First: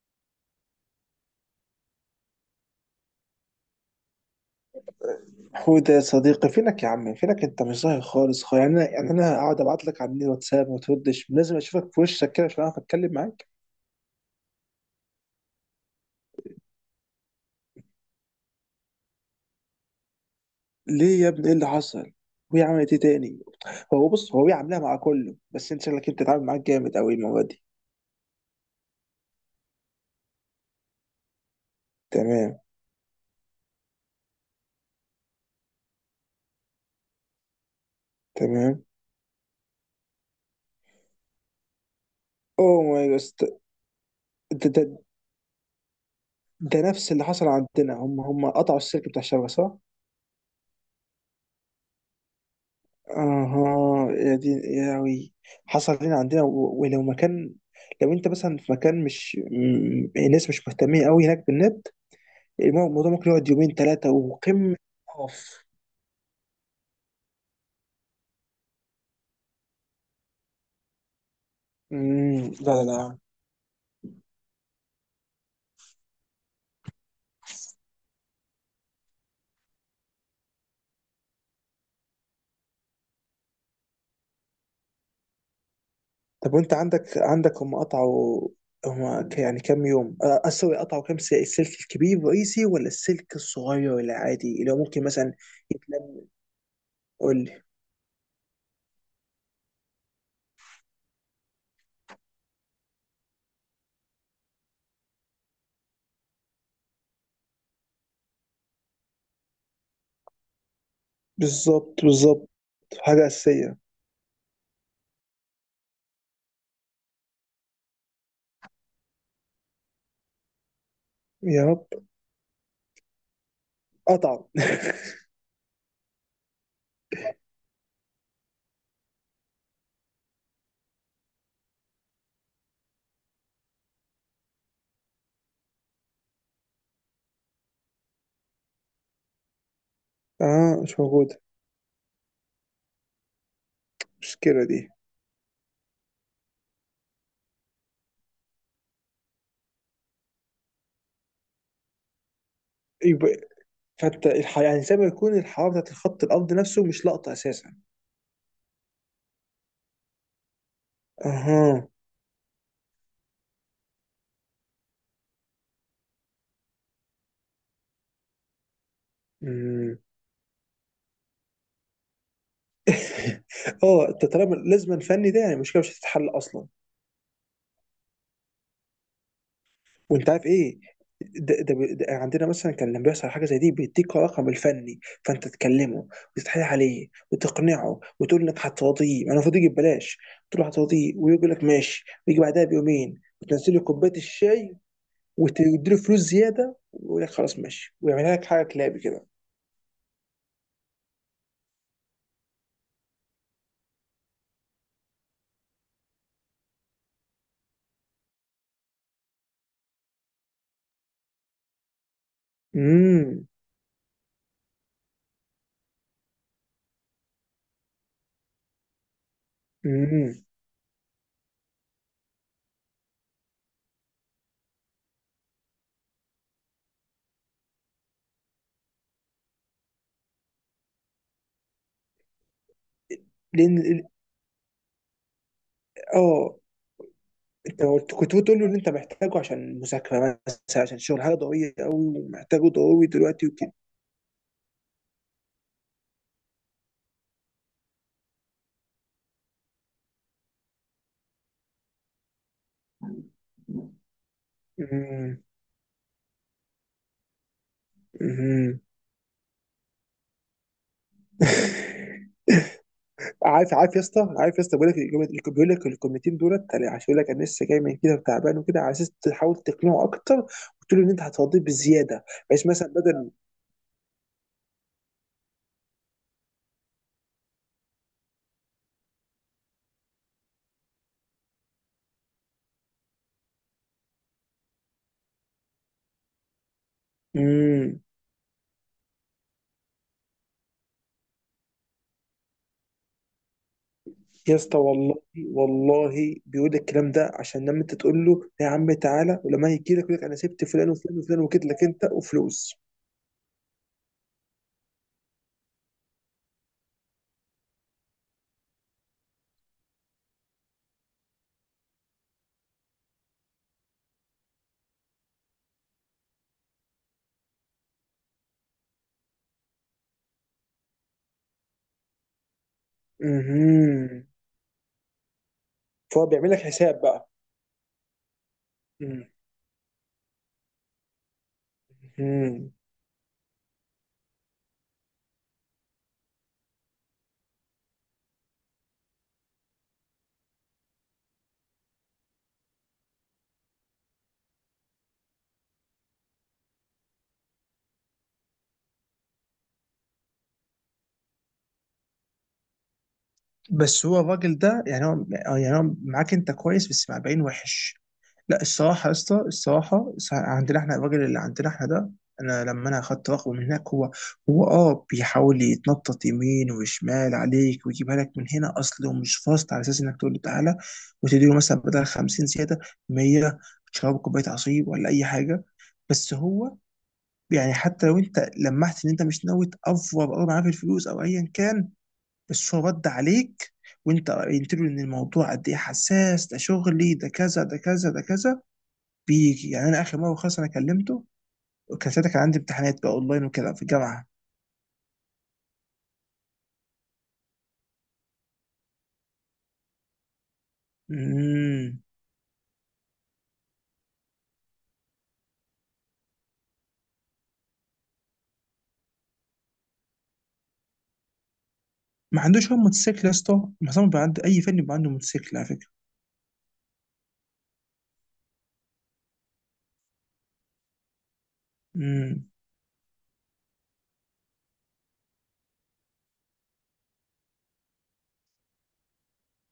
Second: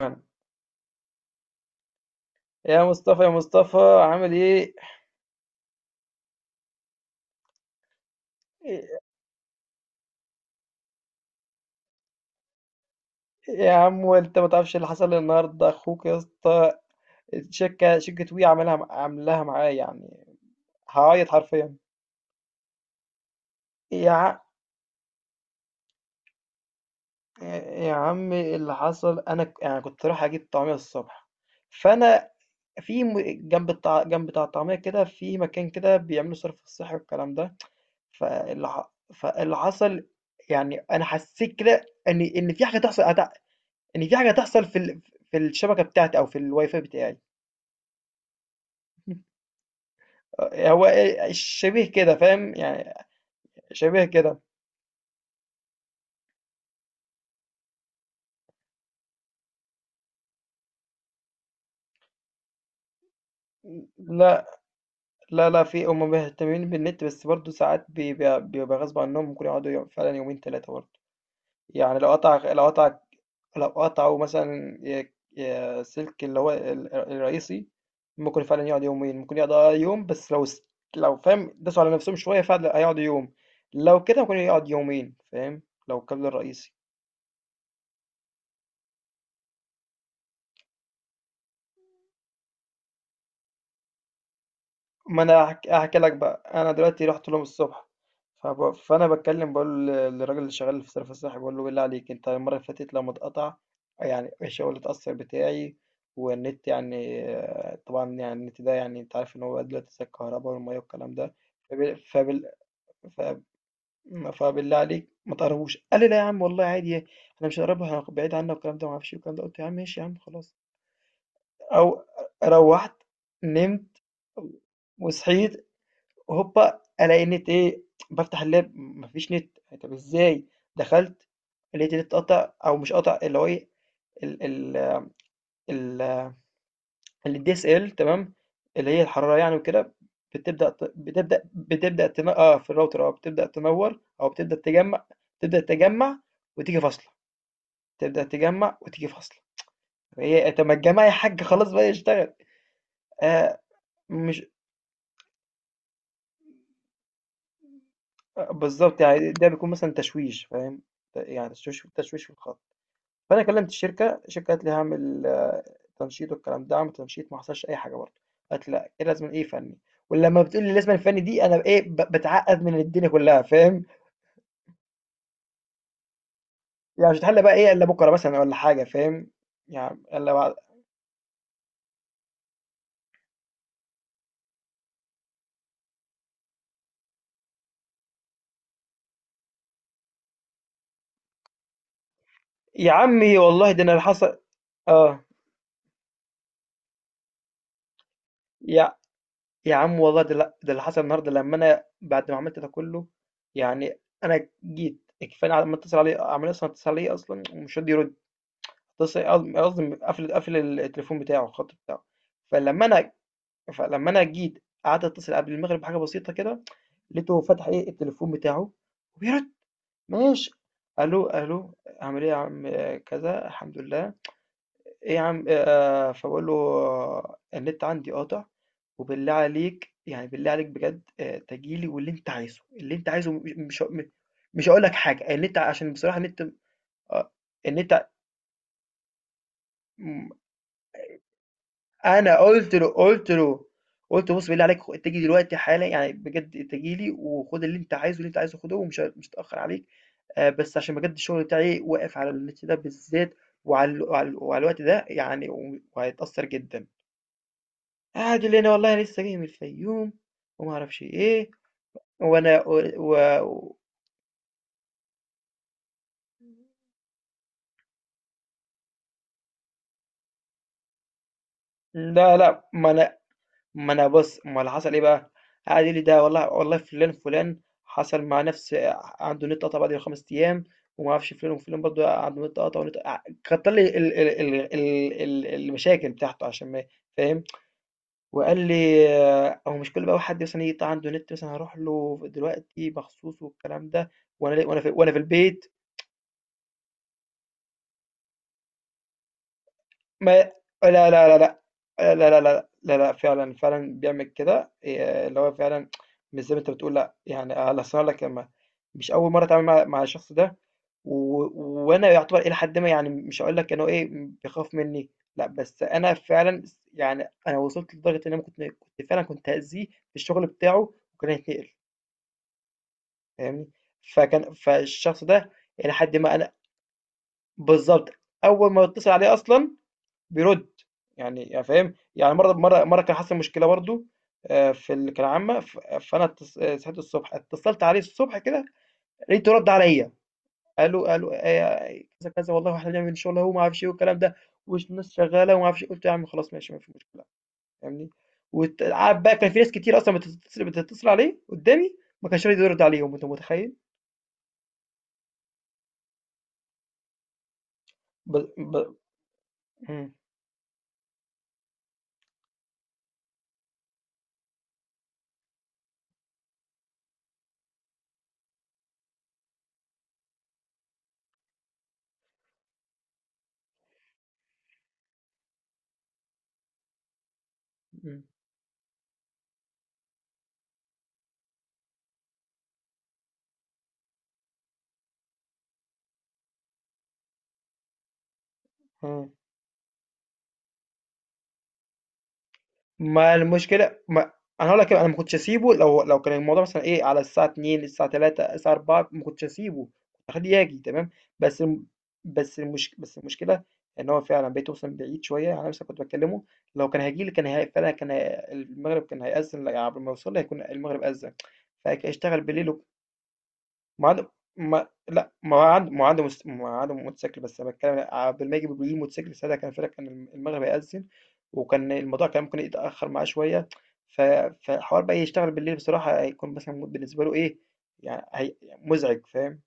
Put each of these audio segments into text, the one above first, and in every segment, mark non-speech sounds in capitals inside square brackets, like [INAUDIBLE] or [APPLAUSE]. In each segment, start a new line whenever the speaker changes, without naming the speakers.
فعلًا. يا مصطفى، عامل إيه؟
حوده، يا صديقي، فينك يا عم؟ فينك؟ انت مش ظاهر خالص خالص. يعني انا
إيه
يعني انا اقعد ابعت لك على الواتساب وما تردش. لازم اشوفك في وشك كده عشان اعرف اتكلم معاك.
يا عم وأنت ما تعرفش اللي حصل لي النهارده أخوك يا اسطى. الشركة شركة وي عاملاها معايا يعني.
ليه يا
هاعيط
ابني؟ ايه اللي
حرفيًا.
حصل؟ وهي عملت ايه تاني؟ هو
يا
بص،
ع...
هو هي عاملاها مع كله، بس انت شكلك انت اتعامل معاك جامد قوي المره دي.
يا عم اللي حصل، أنا يعني كنت رايح أجيب طعمية الصبح، فأنا
تمام.
في م- جنب جنب بتاع الطعمية كده، في مكان كده بيعملوا صرف صحي والكلام ده.
تمام.
فاللي حصل، يعني أنا حسيت كده إن في حاجة
اوه
تحصل،
ماي جاد.
إن في حاجة تحصل
ده,
في
ده,
في الشبكة بتاعتي أو في الواي
ده
فاي
نفس
بتاعي.
اللي حصل عندنا. هم قطعوا السلك بتاع
[LAUGHS]
الشبكه، صح؟
هو إيه، شبيه كده، فاهم؟ يعني شبيه
اها، يا
كده.
دين يا وي. حصل هنا عندنا. ولو مكان، لو انت مثلا في مكان مش م- الناس مش مهتمين قوي هناك بالنت، الموضوع ممكن يقعد يومين ثلاثة.
لأ،
وقمة!
لأ،
اوف.
لأ، في هم مهتمين بالنت، بس برضه ساعات بيبقى غصب عنهم، ممكن يقعدوا فعلًا يومين 3 برضه. يعني لو قطع لو
لا لا
قطع
لا.
لو قطعوا مثلًا ي ي سلك اللي هو الرئيسي، ممكن فعلًا يقعد يومين، ممكن يقعد آه يوم. بس لو س لو فاهم داسوا على نفسهم شوية فعلًا هيقعدوا يوم، لو كده ممكن يقعد يومين، فاهم؟ لو الكابل
طب
الرئيسي.
وانت عندك هم قطعوا؟ يعني كام يوم؟ اسوي قطعوا كام؟ السلك الكبير الرئيسي، ولا السلك الصغير، ولا عادي اللي هو ممكن
ما
مثلا
انا هحكي لك
يتلم؟
بقى، انا دلوقتي رحت
قول
لهم
لي.
الصبح. فانا بتكلم، بقول للراجل اللي شغال في صرف الصحي، بقول له بالله عليك، انت المره اللي فاتت لما اتقطع، يعني الشغل اتاثر، بتاعي والنت يعني آه، طبعا يعني النت ده يعني انت عارف ان هو دلوقتي زي الكهرباء والميه والكلام ده.
بالظبط،
فب... فبال...
بالظبط. حاجة
فب...
أساسية.
فبالله عليك ما تقربوش. قال لي لا يا عم، والله عادي، انا مش هقربها، بعيد عنها والكلام ده ما اعرفش إيه والكلام ده. قلت يا عم ماشي يا عم خلاص.
يا رب.
او روحت، نمت،
قطعوا [LAUGHS]
وصحيت، هوبا ألاقي النت إيه، بافتح اللاب ما فيش نت. طب إزاي؟ دخلت لقيت النت قطع أو مش قطع، اللي هو إيه، ال ال ال الدي اس ال DSL، تمام؟ اللي هي الحرارة يعني وكده، بتبدأ
اه،
ت-
مش موجود
بتبدأ بتبدأ تن... اه في الراوتر، اه بتبدأ تنور أو بتبدأ
المشكلة دي؟
تجمع، تبدأ تجمع وتيجي فاصلة، تبدأ تجمع وتيجي فاصلة. هي طب ما الجماعة يا حاج خلاص بقى يشتغل.
يبقى
آه.
فانت
مش
يعني زي ما يكون الحرارة بتاعت الخط الأرض نفسه مش لقطة أساسا.
آه، بالظبط، يعني ده بيكون مثلا تشويش، فاهم؟ يعني تشويش،
أها.
في الخط. فأنا كلمت الشركة، الشركة قالت لي هاعمل تنشيط والكلام ده، عملت تنشيط ما حصلش أي حاجة برضه، قالت لأ إيه لازمًا إيه فني.
أمم.
ولمّا بتقول لي لازمًا فني دي، أنا إيه، باتعقد من الدنيا كلها،
[LAUGHS]
فاهم؟
اه، انت طالما لازم الفني ده، يعني المشكله مش هتتحل اصلا.
يعني مش هتحل بقى إيه إلا بكرة مثلًا والّا حاجة، فاهم؟ يعني
وانت
إلا
عارف
بعد.
ايه؟ ده عندنا مثلا كان لما بيحصل حاجه زي دي بيديك رقم الفني، فانت تكلمه وتتحايل عليه وتقنعه وتقول انك هتراضيه. انا المفروض يجي ببلاش. تقول له هتراضيه ويقول لك ماشي، ويجي بعدها
يا
بيومين،
عمي والله
وتنزل له
ده أنا اللي
كوبايه
حصل.
الشاي
آه،
وتديله فلوس زياده ويقول لك خلاص ماشي، ويعملها لك حاجه
يا
كلابي كده.
يا عم والله ده لأ، ده اللي حصل النهارده، لمّا أنا بعد ما عملت ده كله، يعني أنا جيت كفاية. أنا لمّا أتصل عليه عمال أصلًا، أتصل عليه أصلًا ومش راضي يرد. اتص قصد قصدي قافل، التليفون بتاعه، الخط بتاعه. فلمّا أنا
امم.
فلمّا أنا جيت قعدت أتصل قبل المغرب بحاجة بسيطة كده، لقيته فتح إيه التليفون بتاعه وبيرد.
امم.
ماشي، ألو، ألو، عامل إيه يا عم، آه، كذا، الحمد لله، إيه يا عم. فباقول له آه، النت عندي قاطع، وبالله عليك يعني، بالله عليك بجد، تيجي لي واللي أنت عايزه، اللي أنت عايزه، م
لان
مش ه
ال-
م مش هاقول لك حاجة، النت عشان بصراحة النت
اه،
آه، النت
كنت بتقول له ان انت محتاجه عشان
م
مذاكره مثلا، عشان شغل، حاجه ضروريه قوي
انا
ومحتاجه
قلت له،
ضروري دلوقتي وكده.
قلت له بص بالله عليك، انت تيجي دلوقتي حالا، يعني بجد انت تيجي لي وخد اللي انت عايزه، اللي انت عايزه خده، مش هتاخر عليك، آه، بس عشان بجد الشغل بتاعي واقف على النت ده بالذات، وعلى وعلى الوقت ده
امم.
يعني، وهيتأثر جدا. قاعد يقول لي انا
امم.
والله لسه جاي من الفيوم وما اعرفش ايه،
[LAUGHS]
وانا و... و...
عارف يا اسطى، بيقول لك بيقول لك الكلمتين دولت أنا عشان يقول لك انا لسه جاي من كده وتعبان وكده، على اساس تحاول تقنعه اكتر وتقول له ان انت هترضيه بزياده،
لا
بحيث
لا
مثلا
ما انا،
بدل.
ما أنا بُص، ما اللي حصل إيه بقى، قعد يقول لي ده والله والله فُلان، فُلان حصل معاه نفس، عنده النت قطع بعد 5 أيام، وما أعرفش فُلان وفُلان برضه عنده النت قطع، والنت ع كتّر لي ال ال ال ال ال المشاكل بتاعته عشان ما فاهم،
امم.
وقال لي آه، هو مش كل بقى حد مثلًا يقطع عنده نت مثلًا هاروح له دلوقتي مخصوص والكلام ده،
يا اسطى والله،
وأنا في البيت.
والله بيقول لك الكلام ده عشان لما انت تقول له يا عم تعالى، ولما يجي لك يقول لك انا
ما
سبت فلان
لا لا
وفلان وفلان
لا
وجيت
لأ،
لك انت،
لا لا لا
وفلوس.
لا لأ، فعلًا، فعلًا بيعمل كده، اللي هو فعلًا مش زي ما أنت بتقول، لأ، يعني على أصل هاقول لك، أنا مش أول مرّة أتعامل مع الشخص ده. و وأنا يعتبر إلى حدٍ ما، يعني مش هاقول لك إن هو إيه، بيخاف منّي، لأ، بس أنا فعلًا يعني أنا وصلت لدرجة إن أنا كنت، كنت فعلًا كنت هأذيه في الشغل بتاعه وكان هيتنقل، فاهمني؟
امم.
فالشخص ده إلى حدٍ
فهو
ما
بيعمل
أنا،
لك حساب بقى.
بالضبط. أول ما باتصل عليه أصلًا بيرد، يعني يعني فاهم، يعني مره
امم.
مره مره كان حصل مشكله برضو، آه، في اللي كان عامه آه، صحيت الصبح، اتصلت عليه الصبح كده لقيته رد عليا، قالوا آه، كذا كذا والله احنا بنعمل شغل اهو ما اعرفش ايه والكلام ده، والناس شغاله وما اعرفش إيه. قلت يا عم خلاص ماشي ما في مشكله، فاهمني؟ وقعد بقى، كان في ناس كتير اصلا بتتصل عليه قدامي ما كانش راضي يرد عليهم، انت متخيل؟
بس هو الراجل ده، يعني هو، يعني هو معاك انت كويس بس مع باين وحش.
ب...
لا،
ب...
الصراحة يا اسطى، الصراحة
مم.
عندنا احنا الراجل اللي عندنا احنا ده، انا لما اخدت رقمه من هناك، هو، هو اه بيحاول يتنطط يمين وشمال عليك ويجيبها لك من هنا. اصله مش فاصل، على اساس انك تقول له تعالى وتديله مثلا بدل 50 زيادة 100، تشرب كوباية عصير ولا اي حاجة. بس هو يعني حتى لو انت لمحت ان انت مش ناوي تأفور او معاه في الفلوس او ايا كان، بس هو رد عليك وانت قلت له ان الموضوع قد ايه حساس، ده شغلي، ده كذا، ده كذا، ده كذا،
مم.
بيجي. يعني انا اخر مره خلاص انا كلمته، وكان ساعتها كان عندي امتحانات بقى
ما
اونلاين وكده في
المشكلة
الجامعه.
ما انا هقول لك إيه، انا ما كنتش اسيبه، لو لو كان الموضوع مثلا ايه على الساعة 2 الساعة 3 الساعة 4، ما كنتش اسيبه، كنت اخليه يجي تمام. بس الم-
امم.
بس المشكلة ان هو فعلا بقيت اوصل بعيد شوية، انا لسه كنت بكلمه، لو كان هيجي لي كان فعلا كان المغرب كان هيأذن، لا، قبل ما يوصل لي هيكون المغرب أذن،
ما
فهيشتغل
عندوش هو
بالليل.
موتوسيكل يا اسطى؟ معظم
ما
بيبقى
عاد
عنده، اي فني
ما
بيبقى عنده
لأ،
موتوسيكل
ما هو
على فكره.
عند ما هو عنده مس ما هو عنده موتوسيكل، بس أنا باتكلم عبد المجيد بيجيب الموتوسيكل، ساعتها كان الفرق، كان المغرب هيأذن، وكان الموضوع كان
امم.
ممكن يتأخر معاه شوية، ف فحوار بقى يشتغل بالليل بصراحة، هيكون مثلًا بالنسبة له إيه، يعني هي مزعج، فاهم؟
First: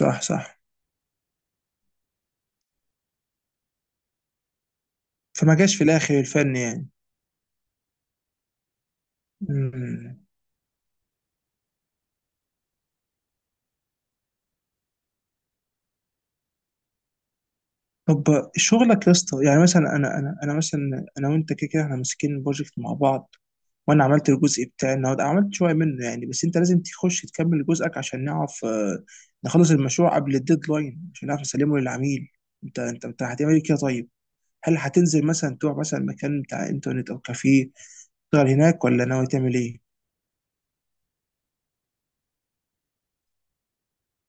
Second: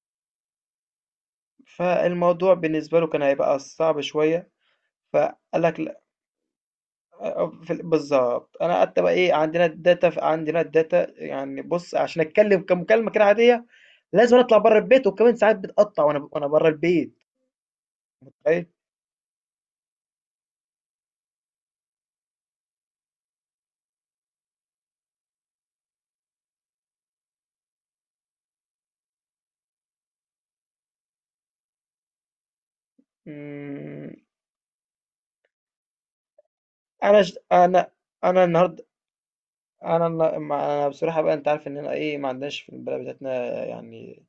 صح، صح.
فالموضوع بالنسبة له كان هيبقى صعب شوية، فقال
فما جاش في
لك
الاخر الفن، يعني.
آه، آه، بالظبط، انا قعدت بقى ايه، عندنا الداتا،
امم.
عندنا الداتا، يعني بص عشان اتكلم كمكالمه كده عاديه، لازم اطلع بره البيت، وكمان ساعات بتقطع وانا، بره البيت،
طب
متخيل؟
شغلك يا اسطى، يعني مثلا انا وانت كده كده احنا ماسكين بروجكت مع بعض، وانا عملت الجزء بتاعي النهارده، عملت شويه منه يعني، بس انت لازم تخش تكمل جزءك عشان نعرف آه، نخلص المشروع قبل الديدلاين عشان نعرف نسلمه للعميل. انت هتعمل ايه كده طيب؟
مم،
هل هتنزل مثلا تروح مثلا مكان بتاع انترنت او
انا ش...
كافيه
انا انا
تشتغل هناك،
النهارده
ولا ناوي تعمل ايه؟
انا انا بصراحه بقى، انت عارف اننا ايه، ما عندناش في البلد بتاعتنا يعني،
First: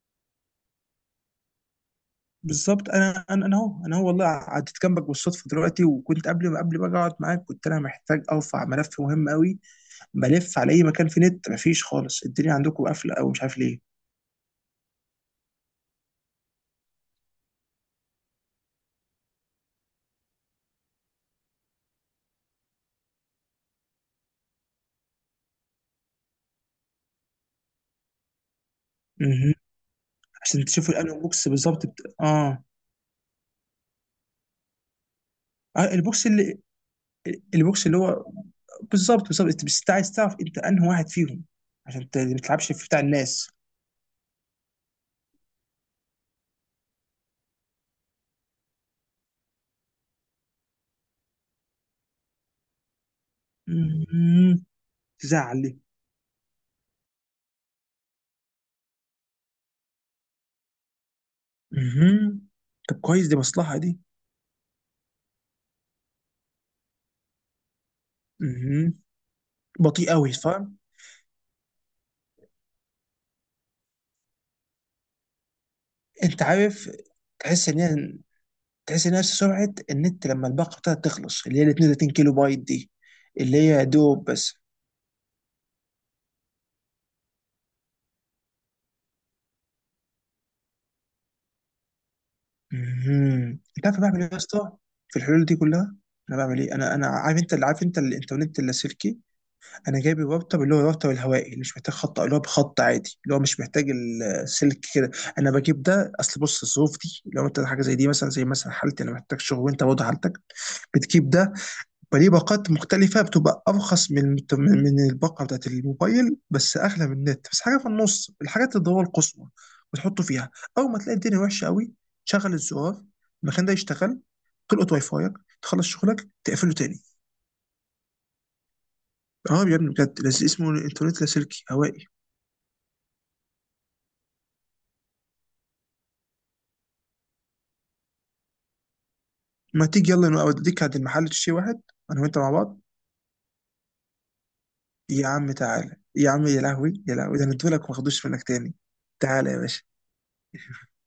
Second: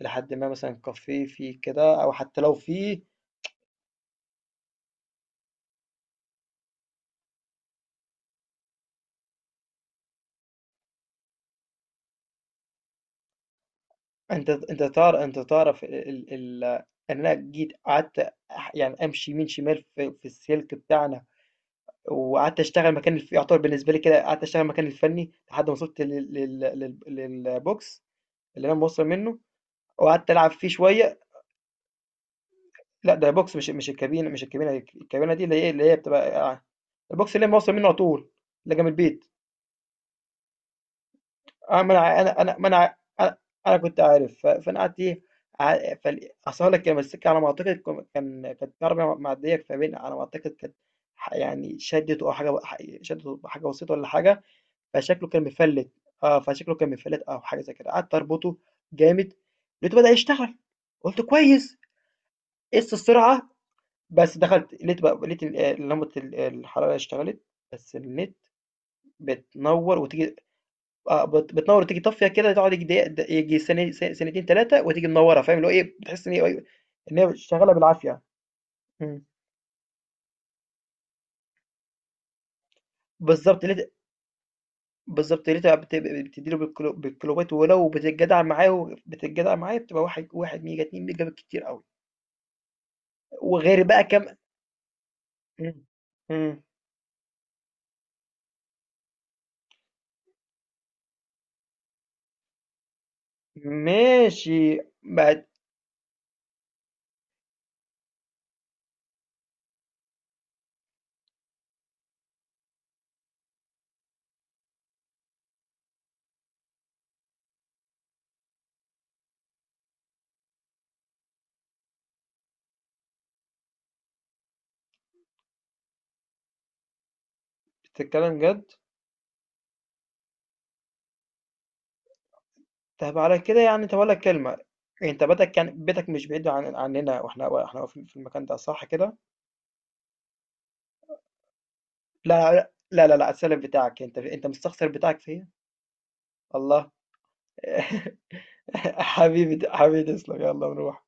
لحد ما مثلا كافيه فيه كده، او حتى لو
بالظبط،
فيه.
انا هو والله قعدت جنبك بالصدفه دلوقتي، وكنت قبل ما اقعد معاك كنت انا محتاج ارفع ملف مهم قوي. بلف على اي مكان في نت، مفيش خالص. الدنيا عندكم قافله او مش عارف ليه.
انت انت تعرف انت تعرف ال... ال... ال... ان انا جيت قعدت، يعني امشي يمين شمال في السلك بتاعنا، وقعدت اشتغل مكان يعتبر بالنسبه لي كده، قعدت اشتغل مكان الفني لحد ما وصلت للبوكس اللي انا موصل منه،
مهم.
وقعدت العب
عشان
فيه
تشوفوا
شويه.
الانو بوكس بالظبط، بت... اه
لا، ده بوكس مش، الكابينه، الكابينه دي اللي هي،
آه، البوكس
بتبقى
اللي
آه، البوكس اللي انا موصل منه
البوكس
على
اللي هو،
طول، اللي جنب البيت.
بالظبط، بالظبط. انت بس عايز تعرف انت انهي واحد فيهم،
اه، ما
عشان
انا
ما تلعبش في بتاع
انا
الناس.
أنا كنت عارف، ف- فانا قعدت ايه، اصل لك كان السكه على ما اعتقد كانت عربيه معديه فبين على ما اعتقد كانت يعني شدت او حاجه، شدت حاجه بسيطه ولا حاجه،
مهم.
فشكله كان
تزعل ليه؟
مفلّت. آه، فشكله كان مفلّت أو حاجة زي كده، قعدت أربطه جامد، لقيته بدأ يشتغل، قُلت كويس،
مهم.
قِس
طب كويس، دي
السرعة.
مصلحه دي.
بس دخلت لقيت بقى لقيت آه، لمبة آه، الحرارة اشتغلت، بس النت
مهم.
بتنوّر
بطيء قوي،
وتيجي،
فاهم؟
آه، بتنوّر وتيجي طافية كده، تقعد ييجي دقيقة، ييجي ثاني، ثانيتين 3، وتيجي منوّرة، فاهم؟ اللي هو إيه، بتحس
انت عارف،
إن هي
تحس
شغّالة
ان هي،
بالعافية.
تحس ان هي
إمم،
سرعه النت لما الباقه بتاعتها تخلص، اللي هي ال 32 كيلو بايت دي، اللي
بالضبط
هي
لقيت،
دوب بس.
بالضبط لقيتها بتدّي له بالكيلو، بالكيلووات، ولو بتتجدع معاه، وبتتجدع معاه بتبقى 1 ميجا 2 ميجا بالكتير أوي.
مهم.
وغير
انت عارف
بقى
بعمل ايه يا
كام.
اسطى في الحلول دي
إمم.
كلها؟ انا بعمل
إمم.
ايه، انا عارف انت اللي عارف، انت الانترنت اللاسلكي، انا جايب الراوتر، اللي هو الراوتر الهوائي، اللي مش محتاج خط، اللي هو بخط عادي، اللي هو مش محتاج
ماشي،
السلك كده.
بقت
انا بجيب ده، اصل بص، الظروف دي لو انت حاجه زي دي، مثلا زي مثلا حالتي، انا محتاج شغل، وانت برضه حالتك، بتجيب ده. فليه باقات مختلفة بتبقى أرخص من، من من الباقة بتاعت الموبايل، بس أغلى من النت بس، حاجة في النص الحاجات الضرورة القصوى، وتحطه فيها. أول ما تلاقي الدنيا وحشة قوي، تشغل الزرار، المكان ده يشتغل، تلقط واي فايك، تخلص شغلك، تقفله تاني.
بتتكلم جد؟
اه يا ابني بجد، اسمه الإنترنت لاسلكي هوائي.
طب على كده يعني، طب أقول لك كلمة، أنت بيتك يعني، بيتك مش بعيد عن عننا، وإحنا في المكان ده، صح كده؟
ما تيجي يلا نبقى أوديك عند المحل تشتري واحد، أنا وأنت مع
لا، لأ،
بعض.
لا، لا، لأ، السلم بتاعك، أنت مستخسر بتاعك
يا
فيّا؟
عم تعالى يا عم، يا
الله!
لهوي يا لهوي، ده أنا ادولك ما خدوش منك تاني.
[LAUGHS]
تعالى
حبيبي
يا باشا.
حبيبي تسلم، يالّا نروح.